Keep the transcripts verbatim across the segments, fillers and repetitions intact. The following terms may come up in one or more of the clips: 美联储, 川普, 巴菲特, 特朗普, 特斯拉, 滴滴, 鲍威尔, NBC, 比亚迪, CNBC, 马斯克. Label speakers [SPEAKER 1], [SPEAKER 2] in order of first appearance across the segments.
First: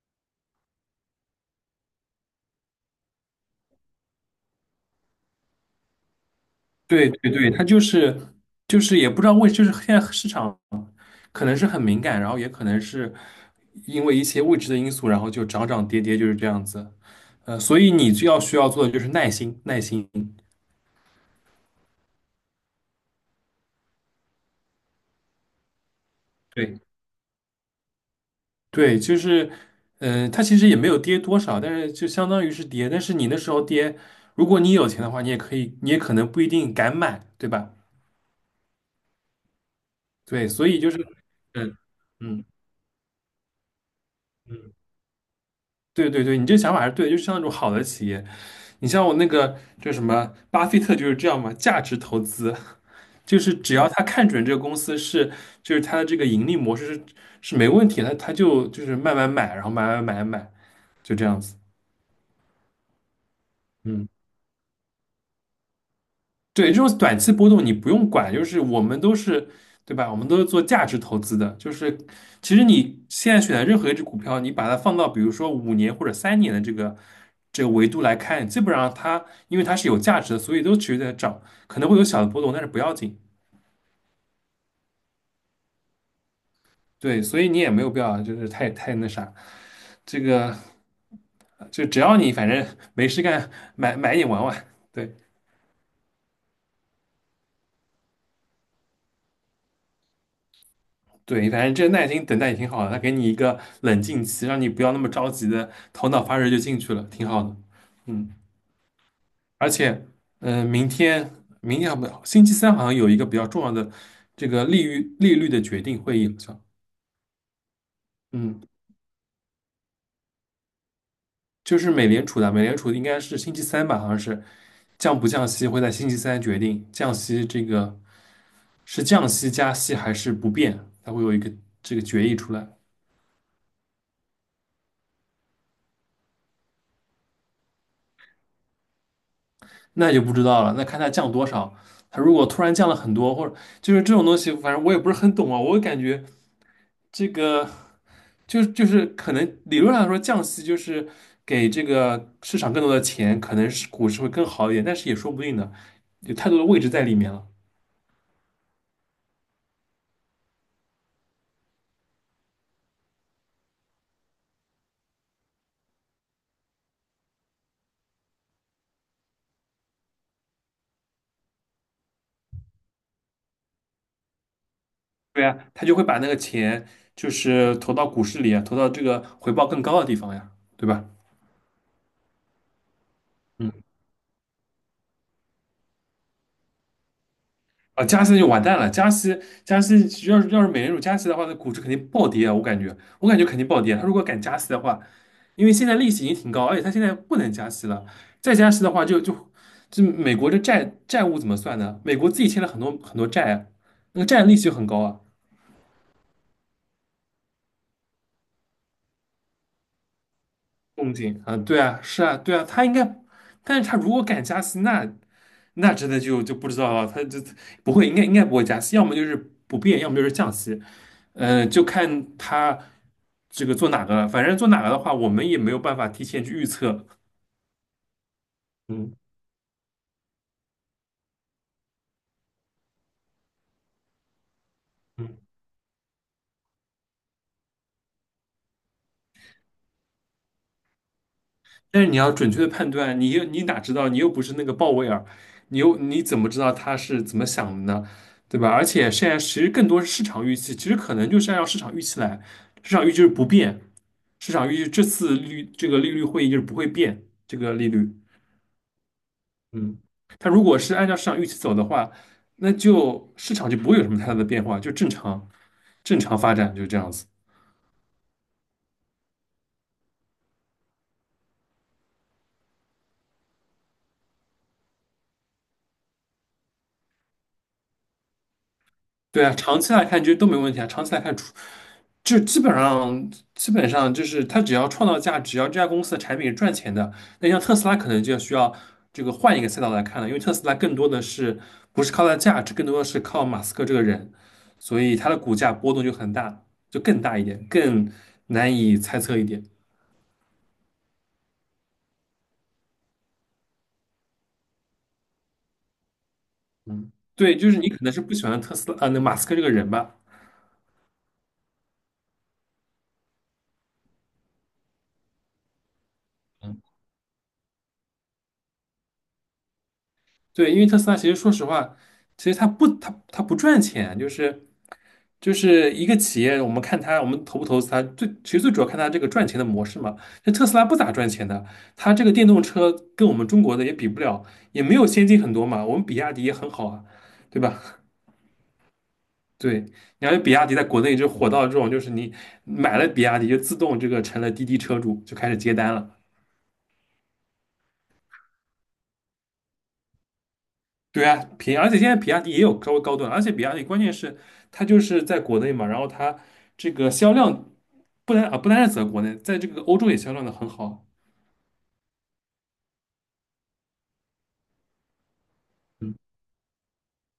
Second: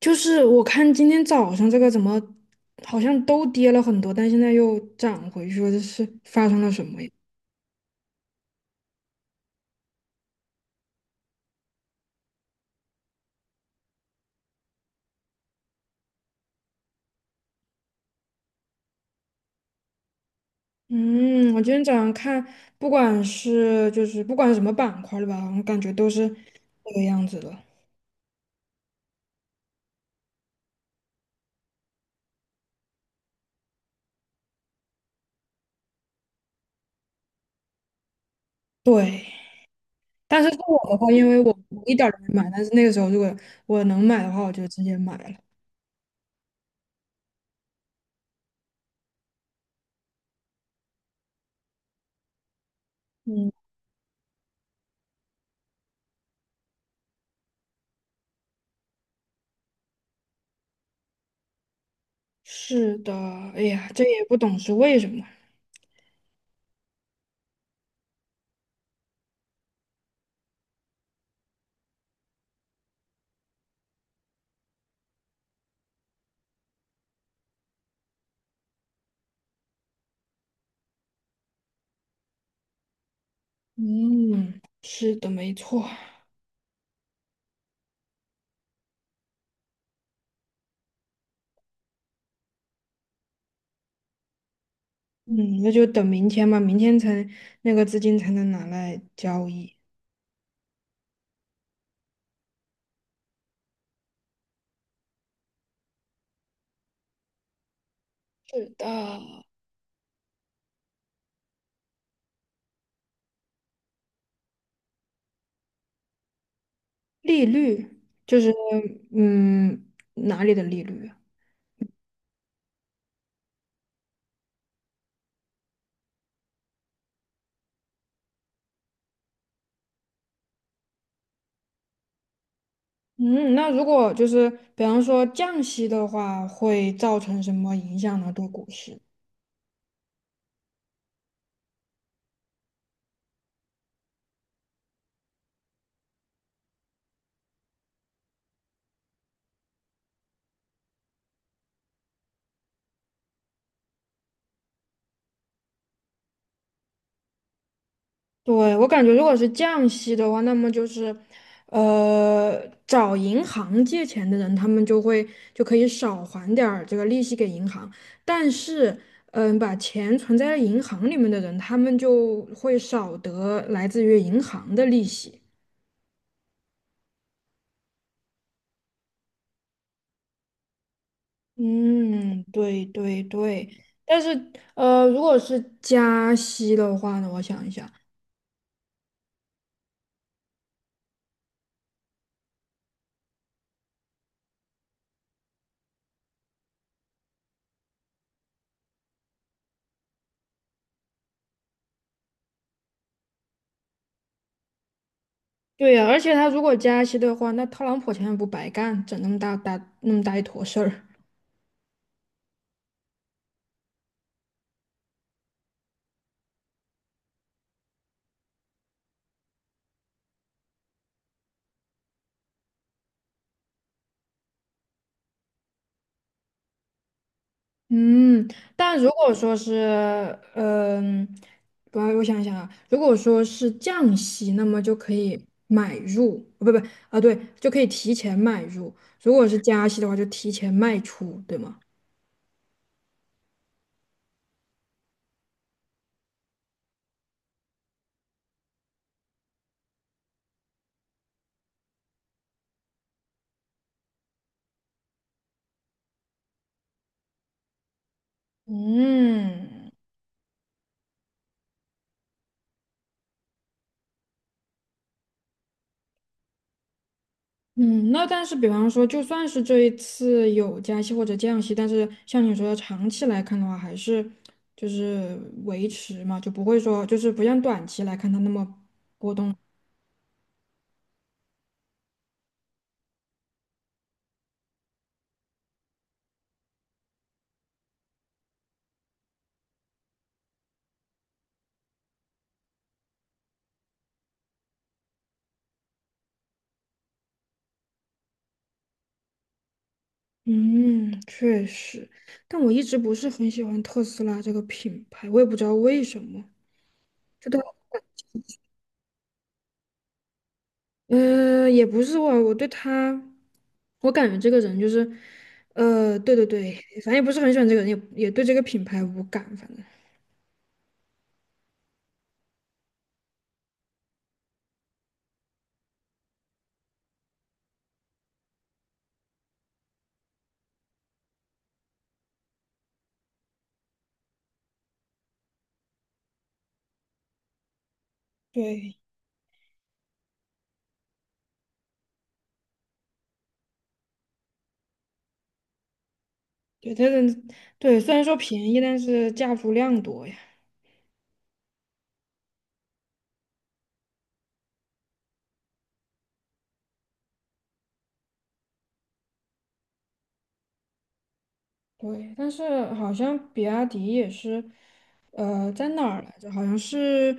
[SPEAKER 1] 就是我看今天早上这个怎么好像都跌了很多，但现在又涨回去了，这是发生了什么呀？
[SPEAKER 2] 对对对，它就是就是也不知道为，就是现在市场可能是很敏感，然后也可能是因为一些未知的因素，然后就涨涨跌跌就是这样子。呃，所以你就要需要做的就是耐心，耐心。
[SPEAKER 1] 嗯，我今天早上看，不管是就是不管什么板块的吧，我感觉都是
[SPEAKER 2] 对
[SPEAKER 1] 这个样子的。
[SPEAKER 2] 对，就是，呃，它其实也没有跌多少，但是就相当于是跌。但是你那时候跌，如果你有钱的话，你也可以，你也可能不一定敢买，对吧？
[SPEAKER 1] 对，但
[SPEAKER 2] 对，
[SPEAKER 1] 是是
[SPEAKER 2] 所以
[SPEAKER 1] 我
[SPEAKER 2] 就
[SPEAKER 1] 的
[SPEAKER 2] 是，
[SPEAKER 1] 话，因为我
[SPEAKER 2] 嗯
[SPEAKER 1] 我一点儿都没
[SPEAKER 2] 嗯
[SPEAKER 1] 买，但是那个时候如果我能买的话，我就
[SPEAKER 2] 嗯。
[SPEAKER 1] 直接买了。
[SPEAKER 2] 对对对，你这个想法还是对的，就是像那种好的企业，你像我那个就什么巴菲特就是这样嘛，价值投资就是只要他看准这个公司是，就是他的这个盈利模式是是没问题的，他他就就是慢慢买，然后买买买买，就这样子。
[SPEAKER 1] 是的，哎呀，这
[SPEAKER 2] 嗯
[SPEAKER 1] 也不懂是为什么。
[SPEAKER 2] 对，这种短期波动你不用管，就是我们都是，对吧？我们都是做价值投资的，就是其实你现在选的任何一只股票，你把它放到比如说五年或者三年的这个这个维度来看，基本上它因为它是有价值的，所以都持续在涨，可能会有小的波动，但是不要紧。
[SPEAKER 1] 嗯，是的，没错。
[SPEAKER 2] 对，所以你也没有必要就是太太那啥，这个就只要你反正没事干，买买一点玩玩。对。
[SPEAKER 1] 嗯，那就等明天吧，明天才那个资金才能拿来交易。
[SPEAKER 2] 对，反正这耐心等待也挺好的，他给你一个冷静期，让你不要那么着急的头脑发热就进去了，挺好的。嗯，
[SPEAKER 1] 是的，
[SPEAKER 2] 而且，嗯、明天明天好不，星期三好像有一个比较重要的这个利率利率的决定会议，好像，
[SPEAKER 1] 利率就是。
[SPEAKER 2] 嗯，
[SPEAKER 1] 嗯，哪里的利率啊？
[SPEAKER 2] 就是美联储的，美联储应该是星期三吧，好像是降不降息会在星期三决定，降息这个是降息加息还是不变，它会有一个这个决议出来。
[SPEAKER 1] 嗯，那如果就是比方说降息的话，会造成什么影响呢？对股市？
[SPEAKER 2] 那就不知道了，那看它降多少。它如果突然降了很多，或者就是这种东西，反正我也不是很懂啊。我感觉这个就就是可能理论上来说降息就是给这个市场更多的钱，可能是股市会更好一点，但是也说不定的，有太多的位置在里面了。
[SPEAKER 1] 对，我感觉如果是降息的话，那么就是，呃，找银行借钱的人，他们就会就可以少还点儿这个利息给银行，但是，嗯、把钱存在银行里面的人，他们就会少得来自于银行的利息。
[SPEAKER 2] 对呀，他就会把那个钱就是投到股市里啊，投到这个回报更高的地方呀，对吧？
[SPEAKER 1] 嗯，对对对，
[SPEAKER 2] 嗯。
[SPEAKER 1] 但是，呃，如果是加息的话呢，我想一下，
[SPEAKER 2] 啊，加息就完蛋了。加息，加息，要是要是美联储加息的话，那股市肯定暴跌啊！我感觉，我感觉肯定暴跌。他如果敢加息的话，因为现在利息已经挺高，而且他现在不能加息了，再加息的话就，就就美国的债债务怎么算呢？美国自己欠了很多很多债啊，那个债利息就很高啊。
[SPEAKER 1] 对呀、而且他如果加息的话，那特朗普钱也不白干，整那么大大那么大一坨事儿。
[SPEAKER 2] 动静啊，对啊，是啊，对啊，他应该，但是他如果敢加息，那那真的就就不知道了，他就不会，应该应该不会加息，要么就是不变，要么就是降息。嗯，就看他这个做哪个了。反正做哪个的话，我们也没有办法提前去预测。
[SPEAKER 1] 嗯，但如
[SPEAKER 2] 嗯
[SPEAKER 1] 果说是，嗯、我我想想啊，如果说是降息，那么就可
[SPEAKER 2] 嗯，
[SPEAKER 1] 以买入，哦不不啊，对，就可以提前买入；如果是加息的话，就提前卖出，对吗？
[SPEAKER 2] 但是你要准确的判断，你又你哪知道？你又不是那个鲍威尔，你又你怎么知道他是怎么想的呢？对吧？而且现在其实更多是市场预期，其实可能就是按照市场预期来，市场预期是不变，市场预期这次利率这个利率会议就是不会变这个利率。
[SPEAKER 1] 嗯。
[SPEAKER 2] 嗯，它如果是按照市场预期走的话，那就市场就不会有什么太大的变化，就正常正常发展，就这样子。
[SPEAKER 1] 嗯，那但是比方说，就算是这一次有加息或者降息，但是像你说的长期来看的话，还是就是维持嘛，就不会说就是不像短期来看它那么。
[SPEAKER 2] 对啊，长期来看其实都没问题啊。长期来看，除就基本上基本上就是它只要创造价值，只要这家公司的产品是赚钱的，那像特斯拉可能就要需要这个换一个赛道来看了，因为特斯拉更多的是不是靠它的价值，更多的是靠马斯克这个人，所以它的股价波动就很大，就更大一点，更难以猜测一点。
[SPEAKER 1] 嗯，确实，但我一直不是很喜欢特斯拉这个品牌，我也不知道为什么。
[SPEAKER 2] 嗯
[SPEAKER 1] 就
[SPEAKER 2] 对，
[SPEAKER 1] 的，
[SPEAKER 2] 就是你可能是不喜欢特斯拉啊，那马斯克这个人吧。
[SPEAKER 1] 呃，也不是我，我对他，我感觉这个人就是，呃，对对对，
[SPEAKER 2] 嗯
[SPEAKER 1] 反正也不是很喜欢这个人，也也对这个品牌无感，反正。
[SPEAKER 2] 对，因为特斯拉其实说实话，其实它不它它不赚钱，就是就是一个企业，我们看它我们投不投资它，最其实最主要看它这个赚钱的模式嘛。这特斯拉不咋赚钱的，它这个电动车跟我们中国的也比不了，也没有先进很多嘛。我们比亚迪也很好啊，对吧？
[SPEAKER 1] 对，
[SPEAKER 2] 对，你看比亚迪在国内就火到这种，就是你买了比亚迪就自动这个成了滴滴车主，就开始接单了。
[SPEAKER 1] 对，他的，对，虽然说便宜，但是价足量多呀。
[SPEAKER 2] 对啊，平，而且现在比亚迪也有稍微高端，而且比亚迪关键是它就是在国内嘛，然后它这个销量不单啊不单是在国内，在这个欧洲也销量的很好，
[SPEAKER 1] 对，但是好像比亚迪也是，呃，在哪儿来着？好像是，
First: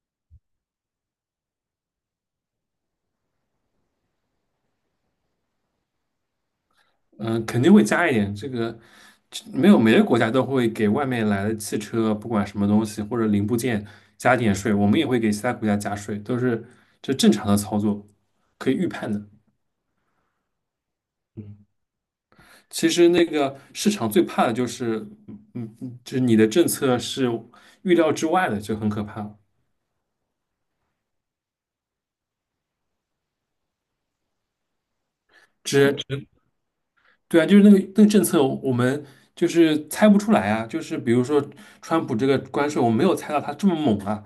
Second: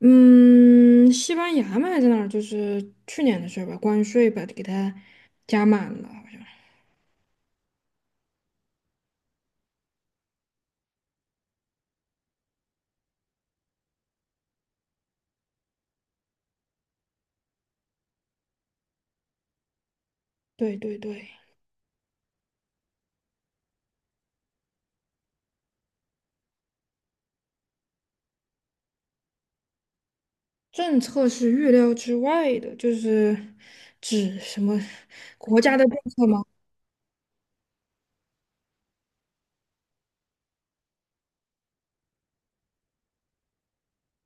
[SPEAKER 1] 嗯，西班牙嘛，还是哪儿？就是去年的事儿吧，关税把给它加满了，好像。
[SPEAKER 2] 嗯、肯定会加一点。这个没有每个国家都会给外面来的汽车，不管什么东西或者零部件加点税，我们也会给其他国家加税，都是这正常的操作，可以预判的。
[SPEAKER 1] 对对对，
[SPEAKER 2] 嗯，其实那个市场最怕的就是，嗯嗯，就是你的政策是预料之外的，就很可怕。
[SPEAKER 1] 政策是预料之外的，就是指什么国家的政
[SPEAKER 2] 只
[SPEAKER 1] 策吗？
[SPEAKER 2] 对啊，就是那个那个政策，我们就是猜不出来啊。就是比如说，川普这个关税，我没有猜到他这么猛啊。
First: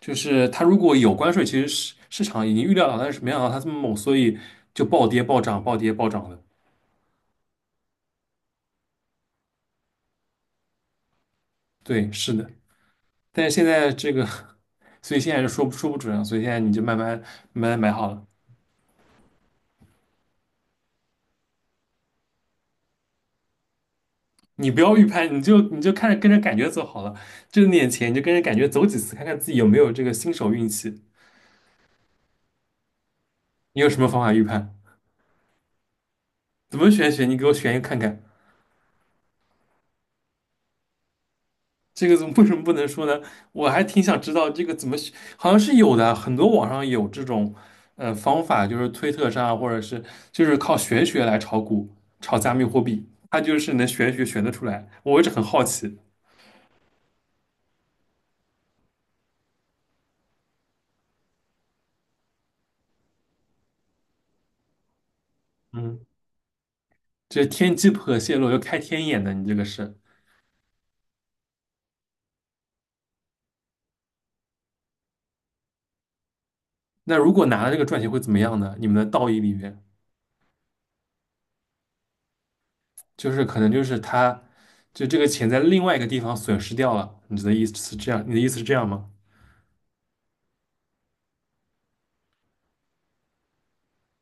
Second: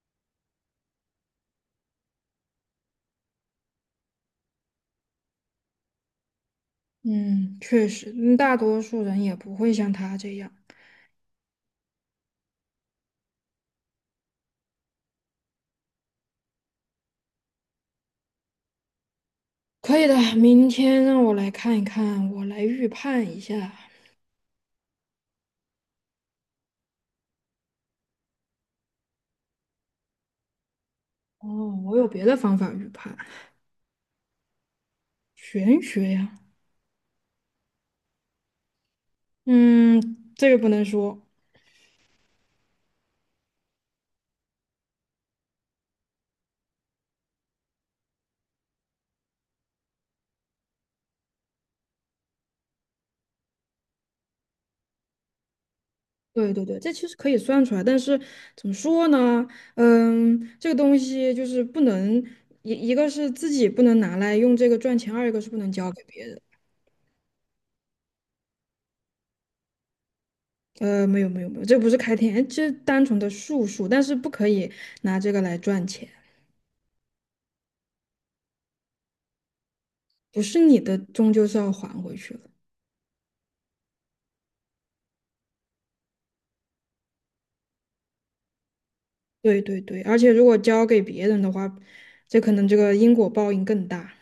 [SPEAKER 2] 就是他如果有关税，其实市市场已经预料到，但是没想到他这么猛，所以就暴跌暴涨，暴跌暴涨的。
[SPEAKER 1] 嗯，确实，嗯大多数人也不会像他这样。
[SPEAKER 2] 对，是的。但是现在这个，所以现在就说不说不准啊。所以现在你就慢慢慢慢买好了，
[SPEAKER 1] 可以的，明天让我来看一看，我来预判一下。
[SPEAKER 2] 你不要预判，你就你就看着跟着感觉走好了。挣点钱你就跟着感觉走几次，看看自己有没有这个新手运气。
[SPEAKER 1] 哦，我有别的方法预判。
[SPEAKER 2] 你有什么方法预判？
[SPEAKER 1] 玄学呀，
[SPEAKER 2] 怎么玄学？你给我选一个看看，
[SPEAKER 1] 嗯，这个不能说。
[SPEAKER 2] 这个怎么为什么不能说呢？我还挺想知道这个怎么选好像是有的，很多网上有这种呃方法，就是推特上或者是就是靠玄学来炒股、炒加密货币，它就是能玄学选得出来。我一直很好奇，
[SPEAKER 1] 对对对，这其实可以算出来，但是怎么说呢？嗯，这个东西就是不能一一个是自己不能拿来用这个赚钱，二一个是不能交给
[SPEAKER 2] 嗯，
[SPEAKER 1] 别人。
[SPEAKER 2] 这天机不可泄露，要开天眼的，你这个是。
[SPEAKER 1] 呃，没有没有没有，这不是开天，这单纯的术数，但是不可以拿这个来赚钱，
[SPEAKER 2] 那如果拿了这个赚钱会怎么样呢？你们的道义里面，
[SPEAKER 1] 不是你的，终究是要还回去了。
[SPEAKER 2] 就是可能就是他就这个钱在另外一个地方损失掉了，你的意思是这样？你的意思是这样吗？
[SPEAKER 1] 对对对，而且如果交给别人的话，这可能这个因果报应更大。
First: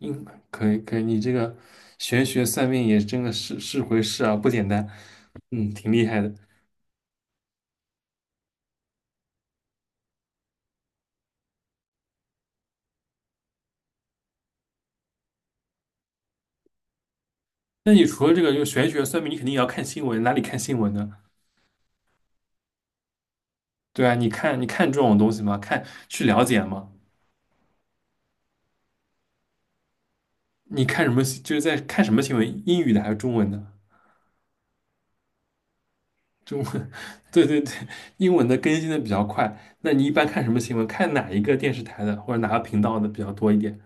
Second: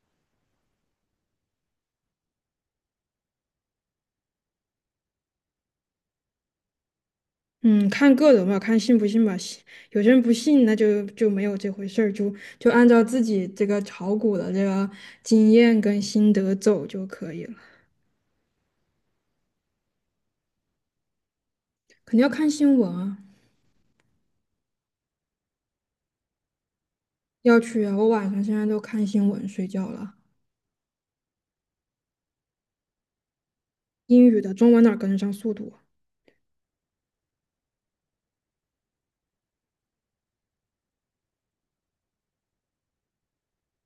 [SPEAKER 2] 嗯，可以可以，你这个玄学算命也真的是是回事啊，不简单，嗯，挺厉害的。
[SPEAKER 1] 嗯，看个人吧，看信不信吧。信有些人不信，那就就没有这回事儿，就就按照自己这个炒股的这个经验跟心得走就可以了。
[SPEAKER 2] 那你除了这个就玄学算命，你肯定也要看新闻，哪里看新闻呢？
[SPEAKER 1] 肯定要看新闻啊，
[SPEAKER 2] 对啊，你看你看这种东西吗？看去了解吗？
[SPEAKER 1] 要去啊。我晚上现在都看新闻睡觉了，
[SPEAKER 2] 你看什么？就是在看什么新闻？英语的还是中文的？
[SPEAKER 1] 英语的、中文哪儿跟得上速度啊。
[SPEAKER 2] 中文，对对对，英文的更新的比较快。那你一般看什么新闻？看哪一个电视台的或者哪个频道的比较多一点？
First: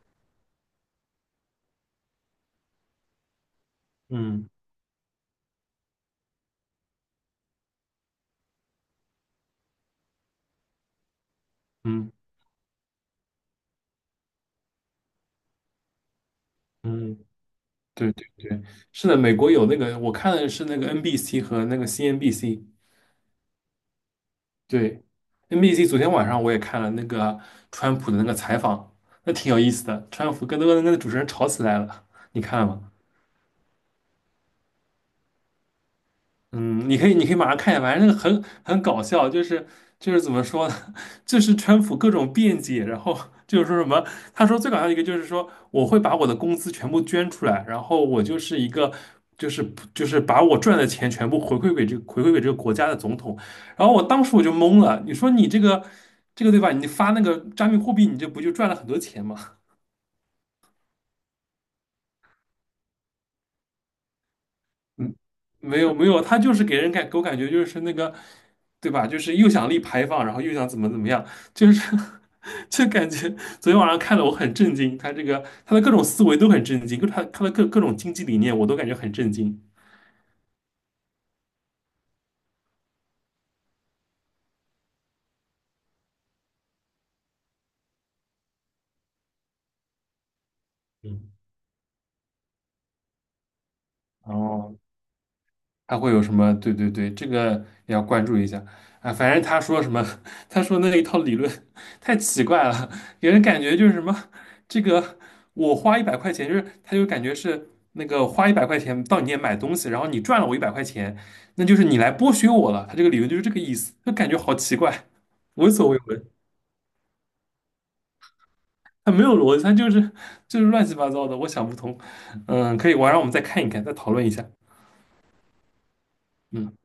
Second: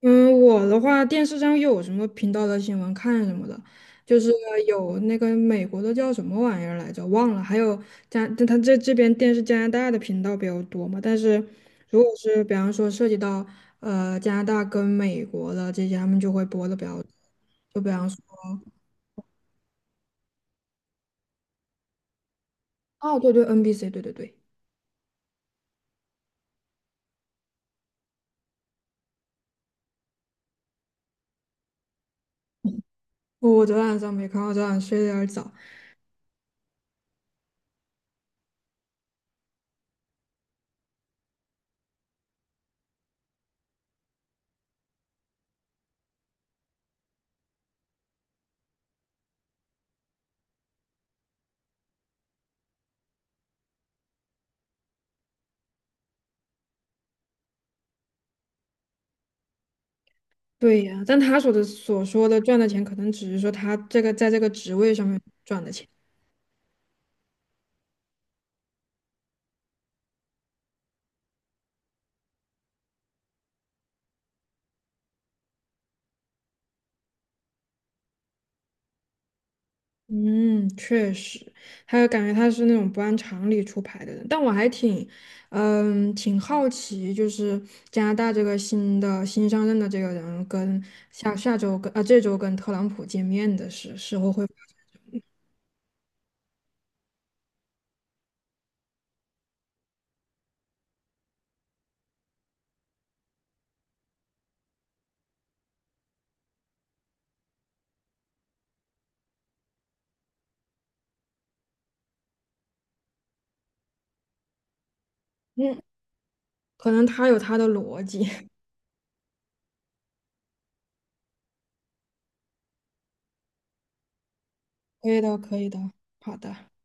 [SPEAKER 1] 嗯，我的话，电视上有什么频道的新闻看什么的，就是
[SPEAKER 2] 嗯
[SPEAKER 1] 有那个美国的叫什么玩意儿来着，忘了，还有加，他这这边电视加拿大的频道比较多嘛，但是如果
[SPEAKER 2] 嗯
[SPEAKER 1] 是比方说涉及到呃加拿大跟美国的这些，他们就会播的比较多，
[SPEAKER 2] 嗯。
[SPEAKER 1] 就比方
[SPEAKER 2] 对
[SPEAKER 1] 说，
[SPEAKER 2] 对对，是的，美国有那个，我看的是那个 N B C 和那个 C N B C。
[SPEAKER 1] 哦，对对，N B C,对对对，
[SPEAKER 2] 对，N B C 昨天晚上我也看了那个川普的那个采访，那挺有意思的。川普跟那个那个主持人吵起来了，你看了吗？
[SPEAKER 1] 我昨晚上没看，我昨晚睡得有点早。
[SPEAKER 2] 嗯，你可以，你可以马上看一下，反正那个很很搞笑，就是就是怎么说呢，就是川普各种辩解，然后就是说什么，他说最搞笑一个就是说我会把我的工资全部捐出来，然后我就是一个就是就是把我赚的钱全部回馈给这个回馈给这个国家的总统，然后我当时我就懵了，你说你这个这个对吧？你发那个加密货币，你这不就赚了很多钱吗？
[SPEAKER 1] 对呀，但他所的所说的赚的钱，可能只是说他这个在这个职位上
[SPEAKER 2] 嗯，
[SPEAKER 1] 面赚的
[SPEAKER 2] 没
[SPEAKER 1] 钱。
[SPEAKER 2] 有没有，他就是给人感给我感觉就是那个，对吧？就是又想立牌坊，然后又想怎么怎么样，就是 就感觉昨天晚上看的我很震惊，他这个他的各种思维都很震惊，各他他的各各种经济理念我都感觉很震惊。
[SPEAKER 1] 嗯，确实，还有感觉他是那种不按常理出牌的人，但我还挺，嗯，挺好奇，就是加拿大这个新的新上任的这个人跟
[SPEAKER 2] 嗯，
[SPEAKER 1] 下下周跟啊、这周跟特朗普见面的时时候会，
[SPEAKER 2] 哦，他会有什么？对对对，这个也要关注一下啊。反正他说什么，他说那一套理论太奇怪了，给人感觉就是什么，这个我花一百块钱，就是他就感觉是那个花一百块钱到你店买东西，然后你赚了我一百块钱，那就是你来剥削我了。他这个理论就是这个意思，就感觉好奇怪，闻
[SPEAKER 1] 嗯，
[SPEAKER 2] 所未闻。
[SPEAKER 1] 可能他有他的逻辑，
[SPEAKER 2] 他没有逻辑，他就是就是乱七八糟的，我想不通。嗯，可以，晚上我们再看一看，再讨论一下。
[SPEAKER 1] 可以的，可以的，好的。
[SPEAKER 2] 嗯。